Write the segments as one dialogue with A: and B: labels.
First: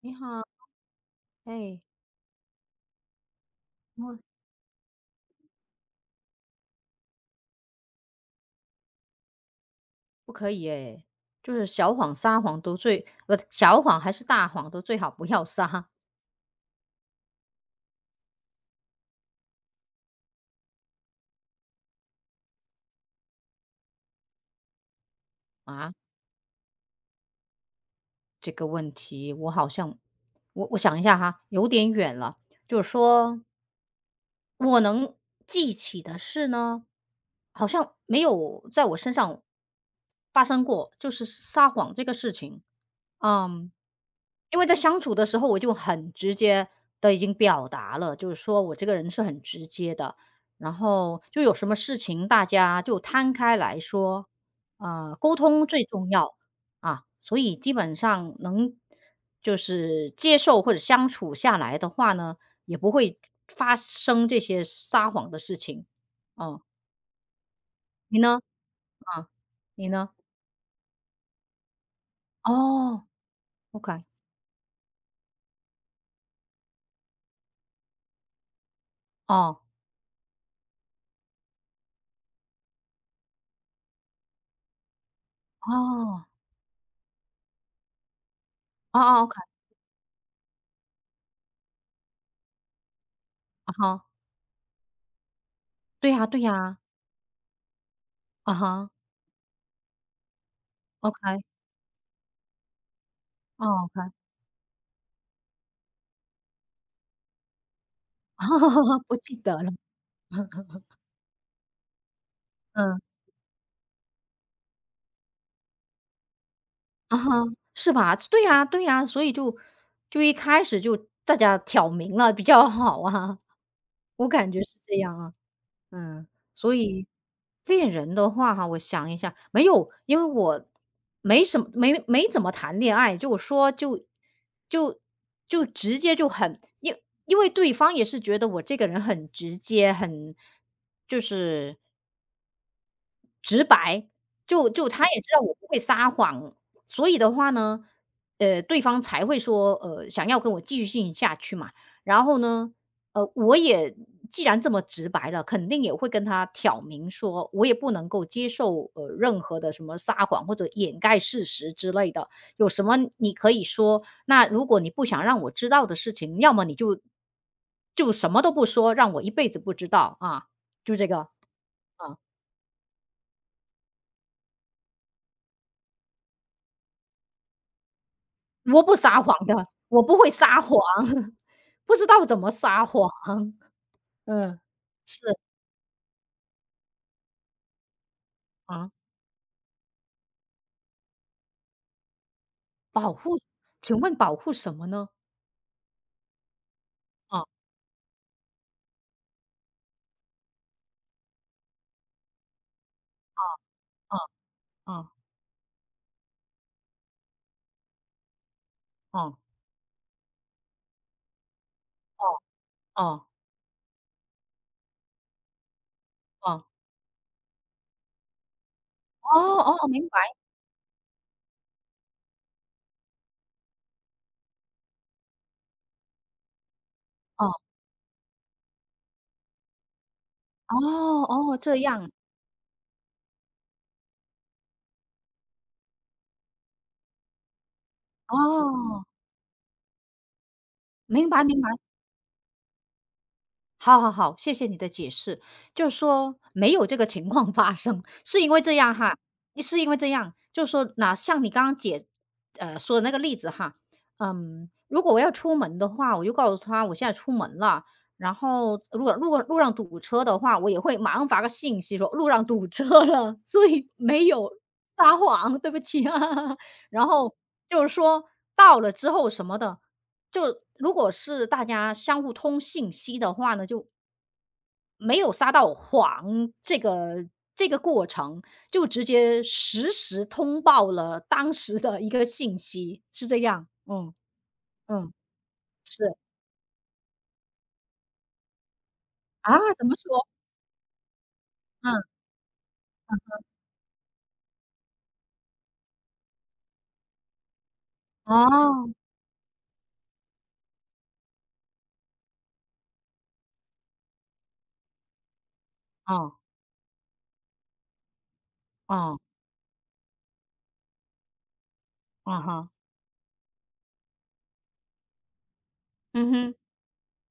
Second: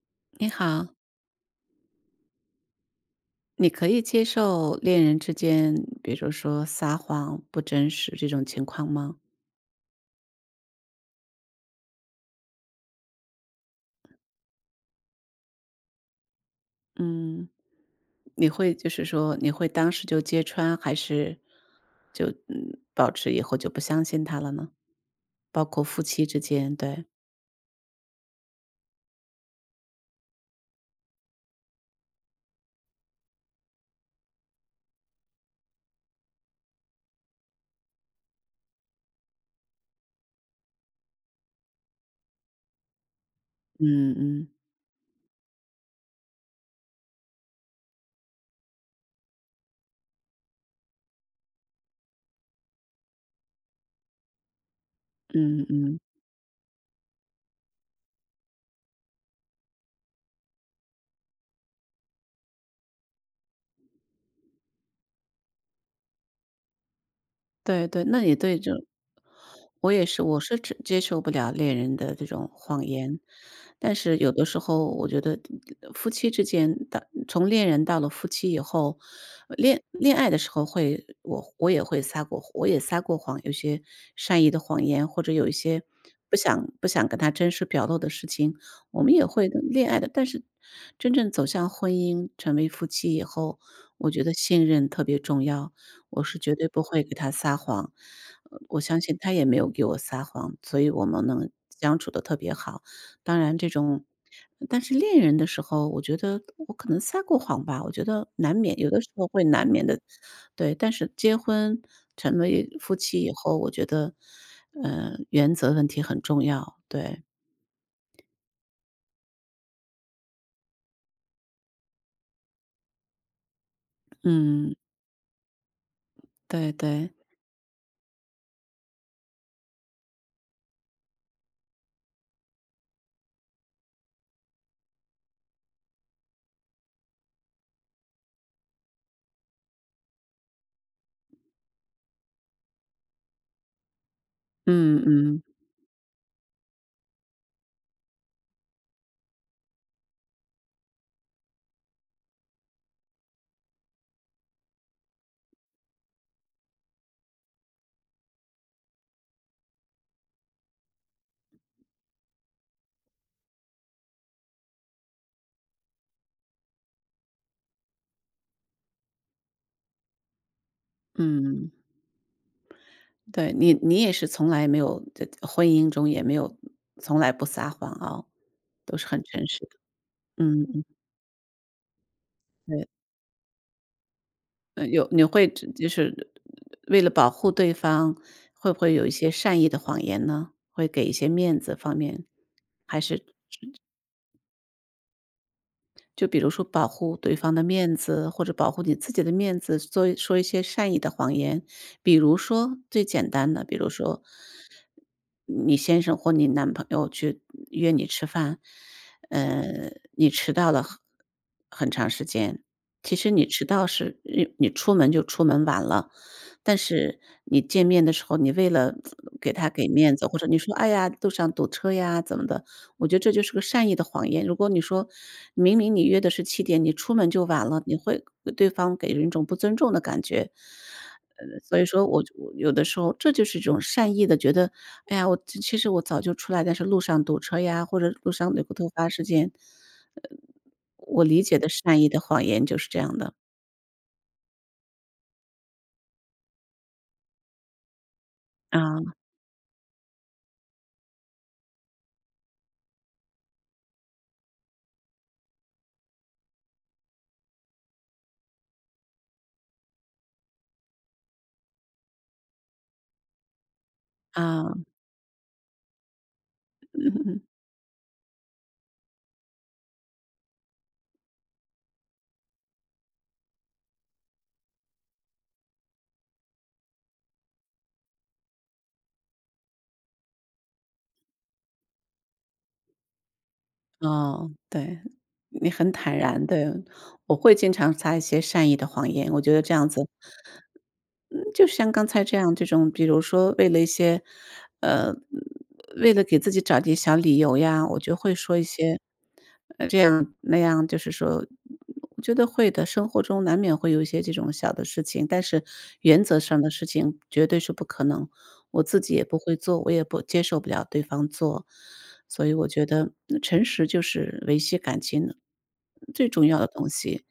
A: 你好，
B: 你好，
A: 哎，
B: 你可以
A: 我，
B: 接受恋人之间，比如说撒谎、不真实这种情况吗？
A: 不可以哎，就是小谎撒谎都最，不，小谎还是大谎都最好不要撒
B: 嗯，你会就是说你会当时就揭穿，还是就保持以后就不相信他了呢？包括
A: 啊。
B: 夫妻之间，对，
A: 这个问题我好像，我想一下哈，有点远了。就是说我能记起的事呢，好像没有在我身上发生过，就是撒谎这个事情。嗯，
B: 嗯嗯
A: 因为在相处的时候，我就很直接的已经表达了，就是说我这个人是很直接的，然后就有什么事情大家就摊开来说，沟
B: 嗯
A: 通最
B: 嗯。
A: 重要啊，所以基本上能就是接受或者相处下来的话呢，也不会发生这些撒谎的事情。哦，
B: 对对，
A: 你
B: 那你
A: 呢？
B: 对这
A: 啊，你
B: 我也
A: 呢？
B: 是，我是接受不了恋人的这种谎
A: 哦
B: 言，但
A: ，OK，
B: 是有的时候我觉得夫妻之间的，从恋人到了夫妻以后，呃
A: 哦，
B: 恋恋爱的时候会，我也会撒过我也撒过谎，有些善意的谎言，或者有一些
A: 哦，
B: 不想跟他真实表露的事情，
A: 哦
B: 我们也
A: 哦，OK。
B: 会的恋爱的。但是真正走向婚姻，成为夫妻以后，
A: 啊哈，
B: 我觉得信任特别重要。
A: 对
B: 我
A: 呀
B: 是
A: 对
B: 绝对
A: 呀，
B: 不会给他撒谎，
A: 啊
B: 我
A: 哈
B: 相信他也没有给我撒谎，所以我们
A: ，OK，
B: 能相处的特别好。当然
A: 哦
B: 这种
A: OK，
B: 但是恋人的时候，我觉得我可能撒过谎吧，我觉得难免有的 时
A: 不
B: 候
A: 记
B: 会
A: 得
B: 难
A: 了，
B: 免的。对，但是结婚成为夫
A: 嗯，
B: 妻以后，我觉得，原则问题很重要，
A: 啊
B: 对，
A: 哈，是吧？对呀对呀，所以就一开始就大家挑明了比较好啊，我感觉
B: 嗯，
A: 是这样啊，嗯，
B: 对
A: 所以
B: 对，
A: 恋人的话哈，我想一下，没有，因为我没什么没没怎么谈恋爱，就我说就就直接就很因为对方也是觉得我这个人很直接，很就是
B: 嗯
A: 他也知道
B: 嗯，
A: 我不会撒谎，所以的话呢，对方才会说，想要跟我继续进行下去嘛。然后呢，我也既然这么直白了，肯定也会跟他挑明说，我也不能够接受任何的什么撒谎或者掩盖事实之类的。有什么你可以说，那如果你不想让我知道的事情，要么你就什么都不说，让我一辈子不知道啊，就这个
B: 嗯。
A: 啊。
B: 对，你你也是从来没有在婚姻中也没有从来不撒谎啊，
A: 我不
B: 都是很
A: 撒谎
B: 诚实
A: 的，
B: 的。
A: 我不会撒
B: 嗯
A: 谎，
B: 嗯
A: 不知道怎么撒
B: 对，
A: 谎。嗯，
B: 有
A: 是，
B: 你会只就是为了保护对方，会不
A: 啊，
B: 会有一些善意的谎言呢？会给一些面子方面，还
A: 保
B: 是
A: 护请问保护什么呢？
B: 就比如说保护对
A: 哦，
B: 方的面子，或者保护你自己的面子，做一说一些善意的谎言。比如说最简单的，比如
A: 哦，
B: 说
A: 哦，
B: 你先生或你男朋友去约你吃饭，
A: 哦，
B: 你迟到了很长时
A: 哦，
B: 间。其
A: 哦，
B: 实你迟到是你你出门就出门晚了，
A: 哦，
B: 但是你见面的时候，你为了
A: 哦，
B: 给他给
A: 哦，明
B: 面
A: 白，
B: 子，或者你说：“哎呀，路上堵车呀，怎么的？”我觉得这就是个善意的谎言。如果你说明明你约的是七点，你出门就
A: 哦，
B: 晚了，你会给对方给人一种不尊重的感觉。
A: 哦，哦，这
B: 所以说
A: 样，
B: 我有的时候这就是一种善意的觉得，哎呀，我其实我早就出来，但是路上堵车呀，或者路上有个突
A: 哦，
B: 发事件，我
A: 明
B: 理
A: 白
B: 解
A: 明
B: 的
A: 白。
B: 善意的谎言就是这样的。
A: 好好好，谢谢你的解释。就是说没有这个情况发生，是因为这
B: 啊，
A: 样哈，是因为这样，就是说哪像你刚刚解说的那个例子哈，嗯，如果我要出门的话，我就告诉他我现在出门了。然后如果路上堵车的话，我也会马上发个信息说路上堵车了，所以没有
B: 啊，
A: 撒谎，对不起啊。然后 就是说到了之后什么的，就如果是大家相互通信息的话呢，就没有撒到谎这个过程，就直接实时通报了当时的一个信息，是这样。嗯，
B: 哦，对，
A: 嗯，
B: 你很坦
A: 是。
B: 然，对。我会经常撒一些善意的谎言，我觉
A: 啊，
B: 得这
A: 怎
B: 样
A: 么
B: 子
A: 说？
B: 嗯，就像
A: 嗯，
B: 刚才这样，这种比如说为了一些，呃，为了给自己找点小理由呀，我就会说一
A: 哦，
B: 些，这样那样，就是说，我觉得会的，生活中难免会有一些这种小的事情，但是原
A: 哦，
B: 则上的事情绝对是不可能，我自己
A: 哦，
B: 也不会做，我也不接受不了对方做，
A: 啊
B: 所以我
A: 哈，
B: 觉得诚实就是维系感情的最
A: 嗯
B: 重
A: 哼。
B: 要的东西。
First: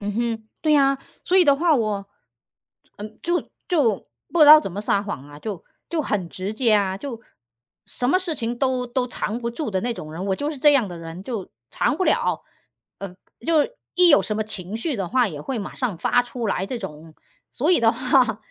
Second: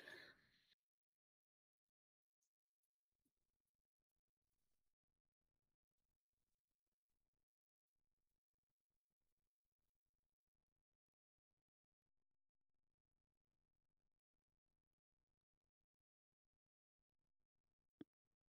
A: 嗯哼，对呀，所以的话我，嗯，就不知道怎么撒谎啊，就很直接啊，就什么事情都藏不住的那种人，我就是这样的人，就藏不了，呃，就一有什么情绪的话，也会马上发出来这种，所以的话，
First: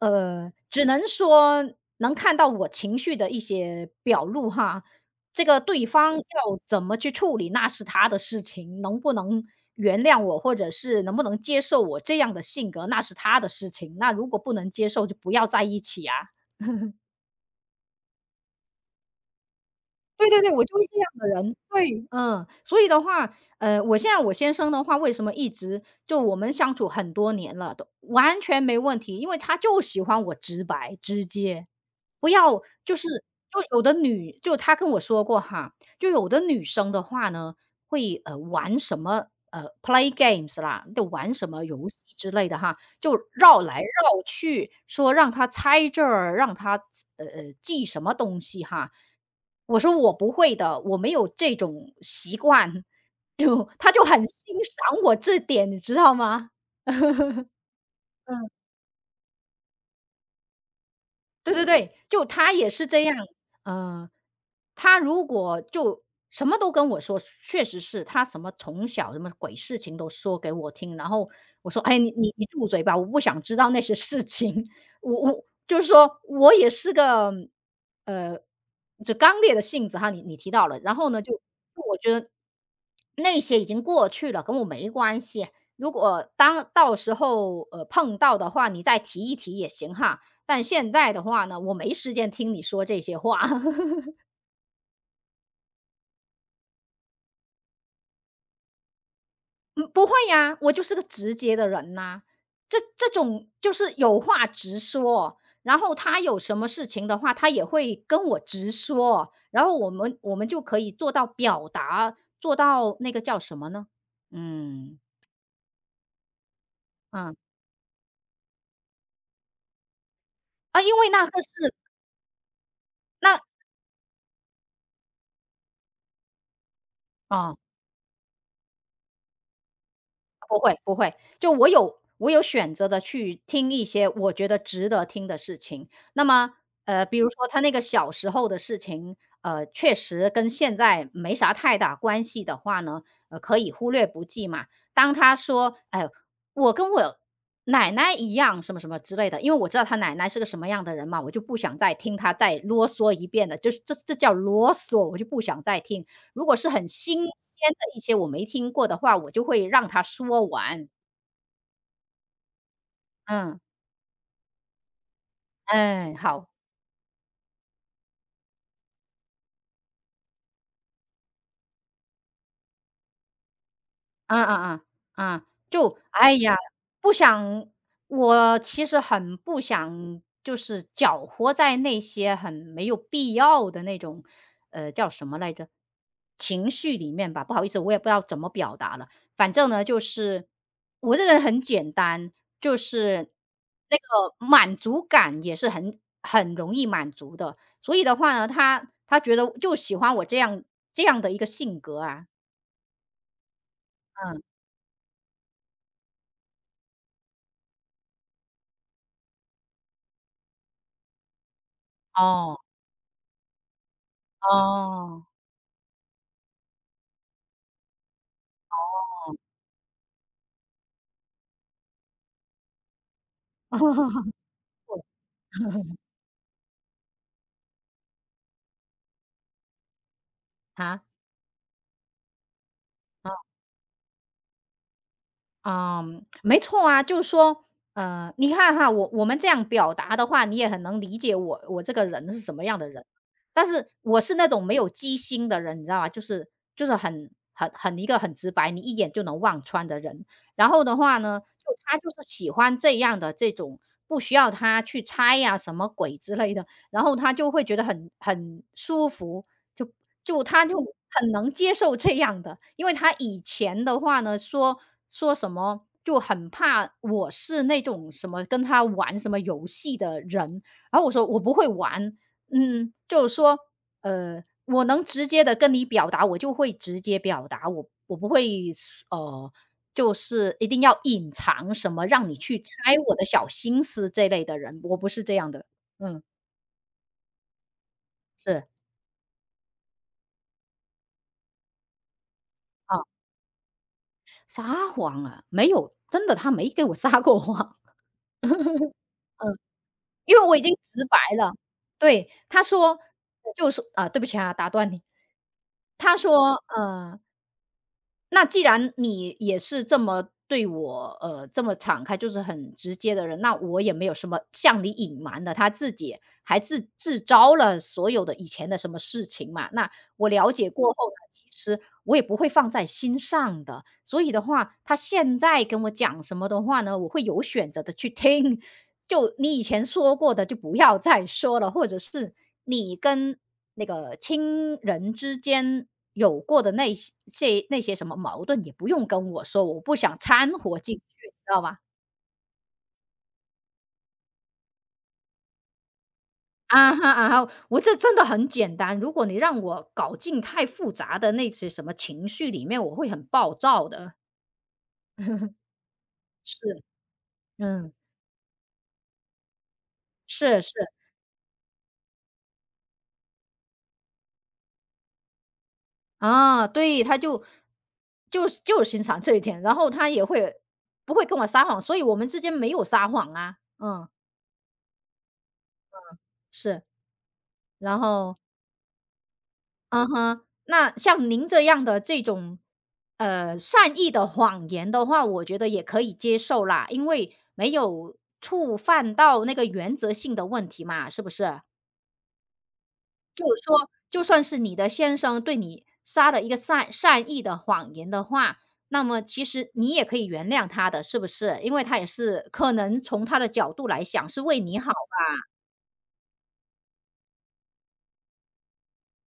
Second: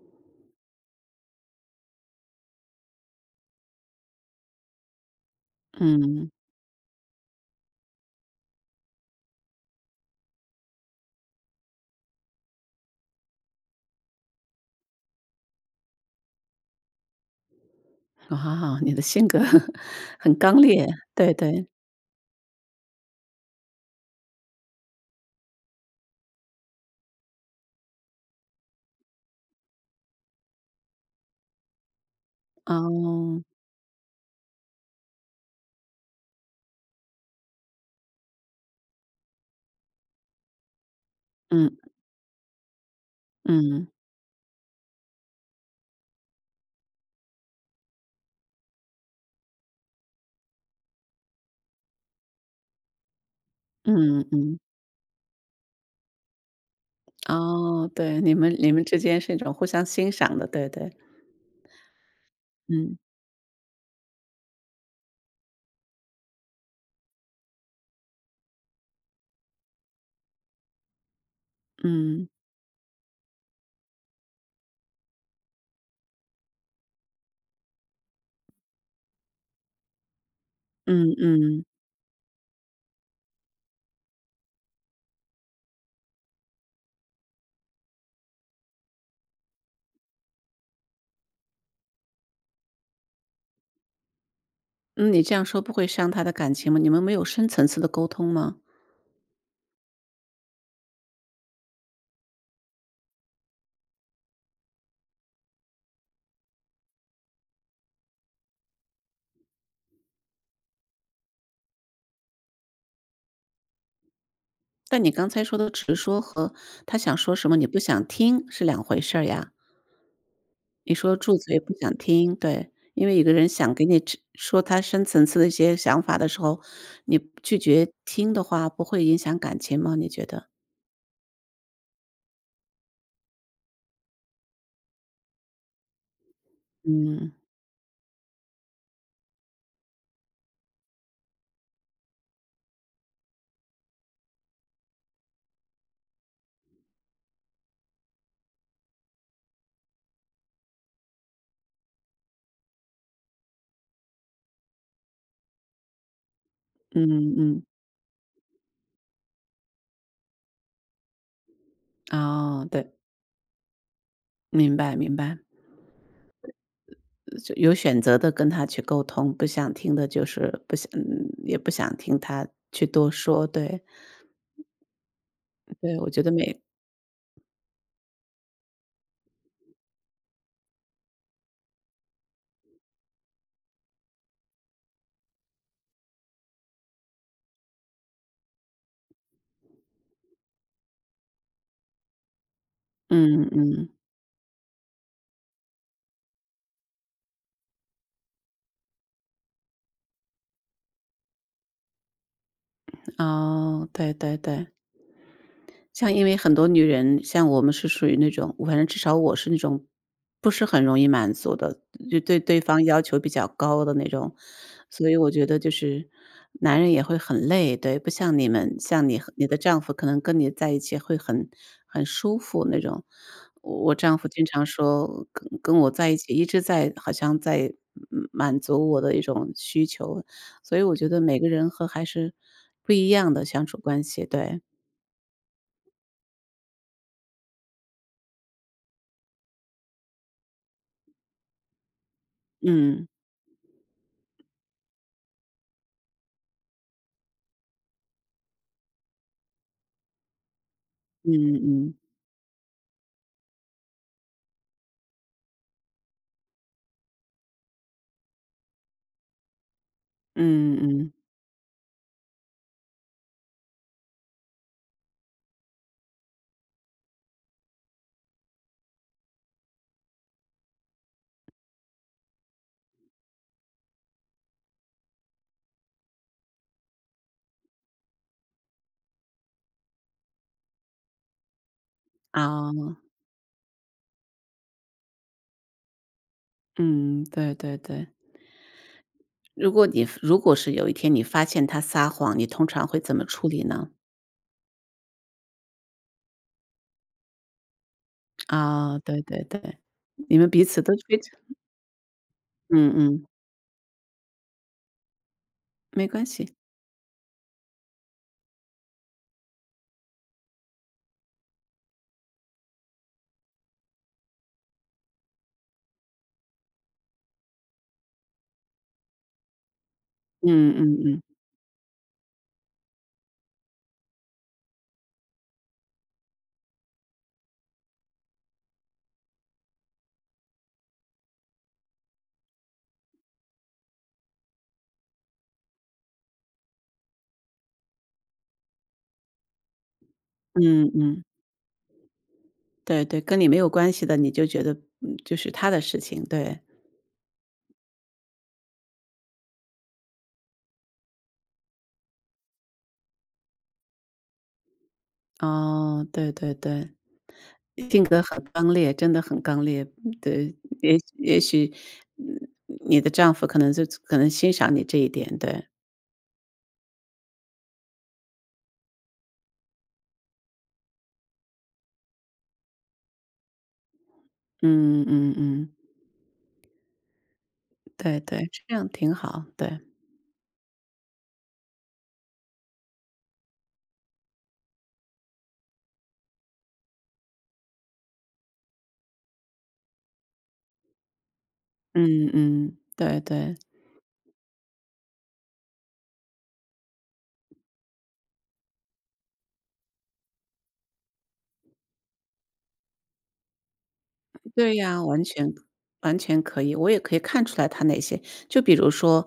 A: 只能说能看到我情绪的一些表露哈，这个对方要
B: 嗯，
A: 怎么去处理，那是他的事情，能不能原谅我，或者是能不能接受我这样的性格，那是他的事情。那如果不能接受，就不要在一起啊。
B: 啊，你的性格
A: 对
B: 很
A: 对对，
B: 刚
A: 我就是
B: 烈，
A: 这样的
B: 对
A: 人，
B: 对，
A: 对，嗯。所以的话，我现在我先生的话，为什么一直就我们相处很多年了，都完全没问题，因为他就喜欢我直白直接，不要就是
B: 哦，
A: 就有的女他跟我说过哈，就有的女生的话呢，会，玩什么，play games 啦，就玩什么
B: 嗯
A: 游戏之类的哈，就绕来
B: 嗯
A: 绕去，说让他猜这儿，让他记什么东西哈。我说我不会的，我没有这种习惯，就他就很
B: 嗯
A: 欣
B: 嗯，
A: 赏我这点，你知道吗？
B: 哦，对，你们你们之间是一种互相欣赏的，对对，
A: 对对对，就他也是
B: 嗯
A: 这样，嗯，他如果就什么都跟我说，确实是他什么从小什么鬼事情都说给我听，然后我说：“哎，
B: 嗯
A: 你住嘴吧，我不想知道那些事情。我就是说我也是个，呃，就刚烈的性子哈，你提到了，然后
B: 嗯
A: 呢，
B: 嗯，
A: 我觉得那些已经过去了，跟我没关系。如果当到时候碰到的话，你再提一提也行哈。但现在的话呢，我没时间听你说这些话。
B: 嗯，你这样说不会伤他的感情吗？你们没有深层次的沟通吗？
A: 嗯，不会呀，我就是个直接的人呐。这种就是有话直说，然后他有什么事情的话，他也会跟我直说，然后我们就可以做到表达，做到那个叫什么呢？嗯，
B: 但你刚才说的直说和他想说
A: 啊，
B: 什么你不想听是两回事儿呀。
A: 啊，
B: 你
A: 因为
B: 说
A: 那
B: 住
A: 个是
B: 嘴不想听，对，因为有个
A: 那
B: 人想给你指说他深层次的一些想法的时候，你拒
A: 啊。
B: 绝听的话，不会影响感情吗？你觉得？
A: 不会不会，就我有选择的去听一些我觉得值得听的事情。那么，比如
B: 嗯
A: 说他那个小时候的事情，确实跟现在没啥太大关系的话呢，可以忽略不计嘛。当他说：“哎，我跟我奶奶一样什么什么之类的。”因为我知道他奶奶是个什么样的人嘛，我就不想再听他再啰嗦一遍了，就是这叫啰嗦，我就不想再听。如果是很新鲜
B: 嗯嗯，
A: 的一些我没听过的话，我就会让他说完。
B: 哦，对，
A: 嗯，
B: 明白明白，
A: 哎，好。
B: 就有选择的跟他去沟通，不想听的就是不想也不想听他去多说，对，
A: 嗯嗯嗯，嗯，
B: 对，
A: 就
B: 我觉得
A: 哎呀，
B: 每
A: 不想我其实很不想就是搅和在那些很没有必要的那种，叫什么来着？情绪里面吧，不好意思，我也不知道怎么表达了。反正呢，就是我这个人很简单，就是
B: 嗯嗯，
A: 那个满足感也是很容易满足的。所以的话呢，他觉得就喜欢我这样的一个性格啊，
B: 哦，对对
A: 嗯，
B: 对。像因为很多女人，像我们是属于那种反正至少我是那种不是很容易满足的，就对
A: 哦。
B: 对方要求比较高的那种。所以
A: 哦，
B: 我觉得就是男人也会很累，对，不像你们，像你和你的丈夫可能跟你在一起会很舒服那种。我我丈夫 经常说跟我在一起一直在好像在满足我的一种需求，所以我
A: 啊，
B: 觉得每个人和还是不一
A: 啊，
B: 样的相处关系，对，
A: 嗯，没错啊，就是说，你看哈，我们这样表达的话，你也很能理解我这个人是什么样的人。
B: 嗯。
A: 但是我是那种没有机心的人，你知道吧？就是很一个很直白，你一眼就能望穿的人。然后的话
B: 嗯
A: 呢，就
B: 嗯，
A: 他就是喜欢这样的这种，不需要他去猜呀、什么鬼之类的。然后他就会觉得很舒服，就他
B: 嗯
A: 就
B: 嗯，嗯
A: 很能接受这样的。因为他以前的话呢，说什么就很怕我是那种什么跟他玩什么游戏的人，然后我说我不会玩，嗯，就是说，我能直接的跟你表达，我就会直接表达，我不会呃，就是一定要隐藏什么，让你去猜
B: 啊
A: 我的小心思这类的人，我不是这样的，嗯，
B: 嗯，对对对。
A: 是。
B: 如果你如果是有一天你发现他撒谎，你通常会
A: 啊，
B: 怎么处理呢？
A: 撒谎啊，没有，真的他没给我撒过谎。
B: 啊，对对
A: 嗯，
B: 对，
A: 因
B: 你
A: 为
B: 们
A: 我已
B: 彼
A: 经
B: 此都
A: 直
B: 非
A: 白
B: 常
A: 了。对，他
B: 嗯
A: 说
B: 嗯，
A: 就说啊，对不起啊，打断你。
B: 没
A: 他
B: 关系。
A: 说，那既然你也是这么对我，这么敞开，就是很直接的人，那我也没有什么向你隐瞒的。他自己还自招了所有的以前的什么事情嘛，那我了解
B: 嗯
A: 过
B: 嗯
A: 后呢，
B: 嗯，
A: 其实我也不会放在心上的。所以的话，他现在跟我讲什么的话呢，我会有选择的去听。就你以前说过的就不要再说了，或者是你跟那个亲人之间有过的那些什么矛盾也不用跟我说，我不想掺和
B: 嗯
A: 进去，
B: 嗯，
A: 你知道吧？
B: 对对，跟你没有关系的，你就觉得，嗯就是他的事情，对。
A: 啊哈啊哈，我这真的很简单，如果你让我搞进太复杂的那些什么情绪里面，我会很暴躁的。
B: 哦，对对
A: 是，
B: 对，
A: 嗯，
B: 性格很刚烈，真的很刚烈，对，
A: 是是，
B: 也也许，嗯你的丈夫可能就可能欣赏你这一点，对。
A: 啊，对，他就欣赏这一点，然后他也会不会跟我撒谎，所以我们之间没有撒谎啊，嗯，
B: 嗯嗯嗯，
A: 是，然
B: 对
A: 后，
B: 对，这样挺好，对，
A: 嗯哼，那像您这样的这种，善意的谎言的话，我觉得也可以接受啦，因为没有触犯到那个原则性的问题嘛，是不是？
B: 嗯嗯，对对。
A: 就算是你的先生对你撒了一个善意的谎言的话，那么其实你也可以原谅他的，是不是？因为他也是可能从他的角度来想是为
B: 对
A: 你好。
B: 呀，完全完全可以，我也可以看出来他哪些就比如说，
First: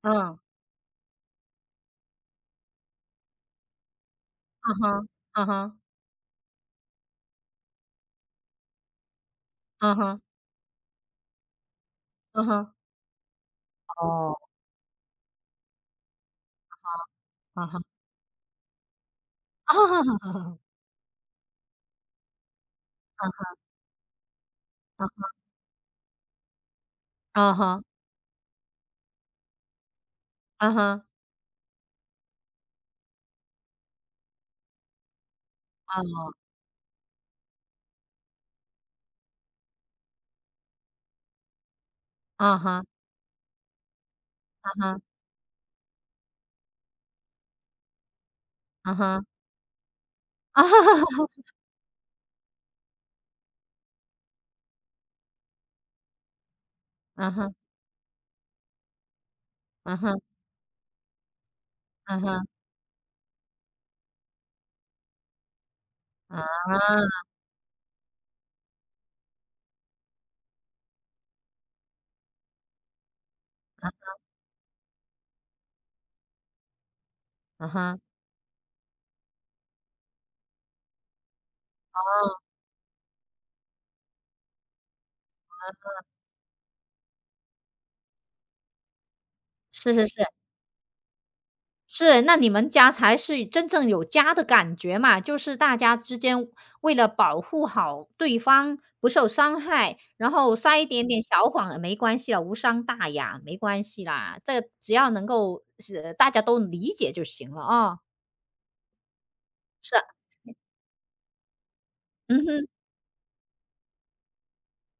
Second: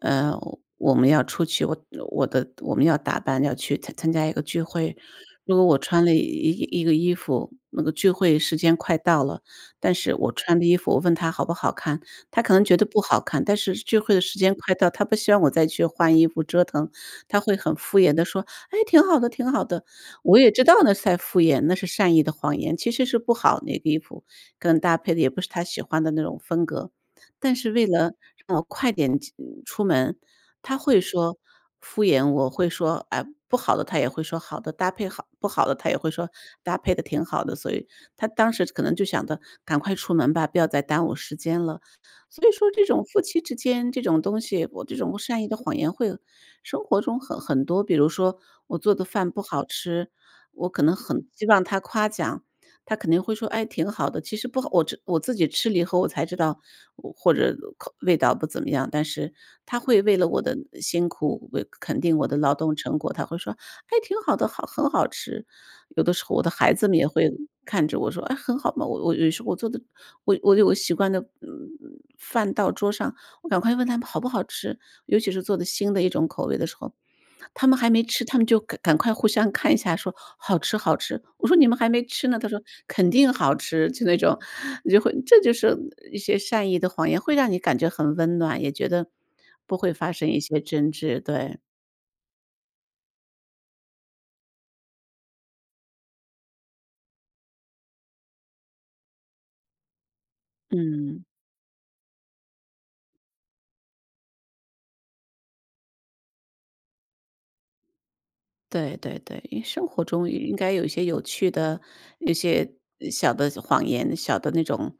B: 呃，
A: 嗯，
B: 我们要出去，我我的我们要打扮，要去参加一个聚
A: 啊
B: 会，
A: 哈，啊
B: 如果
A: 哈，
B: 我穿了一个衣服，那个聚会时间快到了，但
A: 啊
B: 是
A: 哈，
B: 我穿的衣服，我问他好不好看，他
A: 啊
B: 可能
A: 哈，
B: 觉得不好看，但是聚会的
A: 哦，
B: 时间快到，他不希望我再去换衣服折腾，他会
A: 啊
B: 很
A: 哈，
B: 敷衍的说：“哎，挺好的，挺好
A: 啊
B: 的。”
A: 哈，
B: 我也
A: 啊
B: 知道那是在敷衍，那是善意的谎言，其实是不好
A: 哈，
B: 那个衣服。跟搭配的也不是他喜欢的那种风格。
A: 啊
B: 但是
A: 哈，
B: 为了让我快点进出门，
A: 啊
B: 他会
A: 哈，
B: 说敷衍我，会说，哎，不好的他也会说好的，搭配好不好的他也会说
A: 哦
B: 搭配的挺好的。所以他当时可能就想着赶快出门吧，不要再耽误时间了。所以
A: 啊
B: 说
A: 哈，
B: 这种夫妻之间这种东西，
A: 啊
B: 我这
A: 哈，
B: 种善意的谎言会生活中很多。比如说我做
A: 啊
B: 的
A: 哈，
B: 饭不好吃，
A: 啊
B: 我可能很
A: 哈，
B: 希望他夸奖，他肯定会说：“哎，挺好的。”其实不好，我吃我自己吃了以后我才知道，我
A: 啊
B: 或
A: 哈，
B: 者口味道不怎么样，但是他
A: 啊
B: 会
A: 哈，
B: 为了我的辛苦，为肯定
A: 啊
B: 我的
A: 哈，
B: 劳动成果，他会说：“哎，挺好的，好很好吃。”有的时候
A: 啊
B: 我的孩子们也
A: 哈，
B: 会看着我说：“哎，很好嘛。”我我有时候我做的，我我有个习惯的，嗯，饭到桌上，我赶快问他们好不好吃，尤其是做的新的一种口味的时候，他
A: 啊
B: 们还
A: 哈，
B: 没吃，他们就赶快互相看一下说：“好吃，好吃。”我说：“你们还没
A: 哦，
B: 吃呢。”他说：“肯定好吃。”就那种，你就会这就是一些善意的谎言，会让你感觉很温暖，也觉得不
A: 是
B: 会
A: 是
B: 发
A: 是。
B: 生一些争执，对。
A: 是，那你们家才是真正有家的感觉嘛，就是大家之间为了保护好对方不受伤害，然后撒一点点
B: 嗯，
A: 小谎也没关系了，无伤大雅，没关系啦，这个只要能够是大家都理解就行了啊。
B: 对对对，因为生
A: 是，
B: 活中应该有一些有趣的、一
A: 嗯哼，
B: 些小的谎言、小的那种，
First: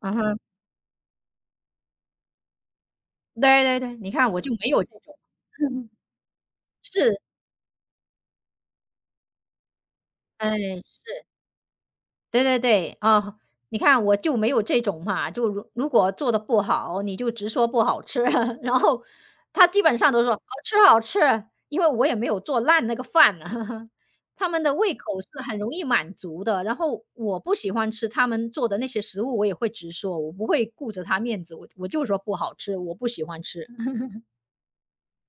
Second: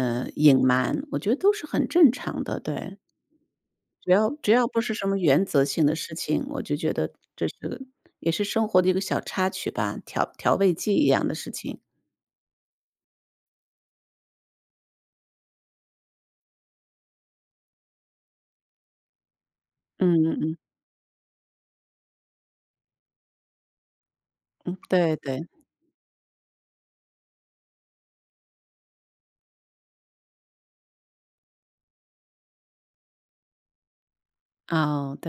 A: 嗯哼，
B: 隐瞒，我觉得都是很正常的，对。
A: 对对对，
B: 只
A: 你
B: 要
A: 看我
B: 只
A: 就
B: 要
A: 没
B: 不
A: 有这
B: 是什么
A: 种，
B: 原则性 的事情，我就觉得
A: 是，
B: 这是也是生活的一个小插曲吧，调调味
A: 哎。
B: 剂一样的事情。
A: 对对对，哦，你看我就没有这种嘛，就如果做的不好，你就直说不好吃，然后他基本上
B: 嗯
A: 都说
B: 嗯
A: 好
B: 嗯，
A: 吃好吃，因为我也没有做烂那个饭呢 他们的胃
B: 对
A: 口是
B: 对，
A: 很容易满足的，然后我不喜欢吃他们做的那些食物，我也会直说，我不会顾着他面子，我就说不好吃，我不喜欢吃。
B: 哦，对。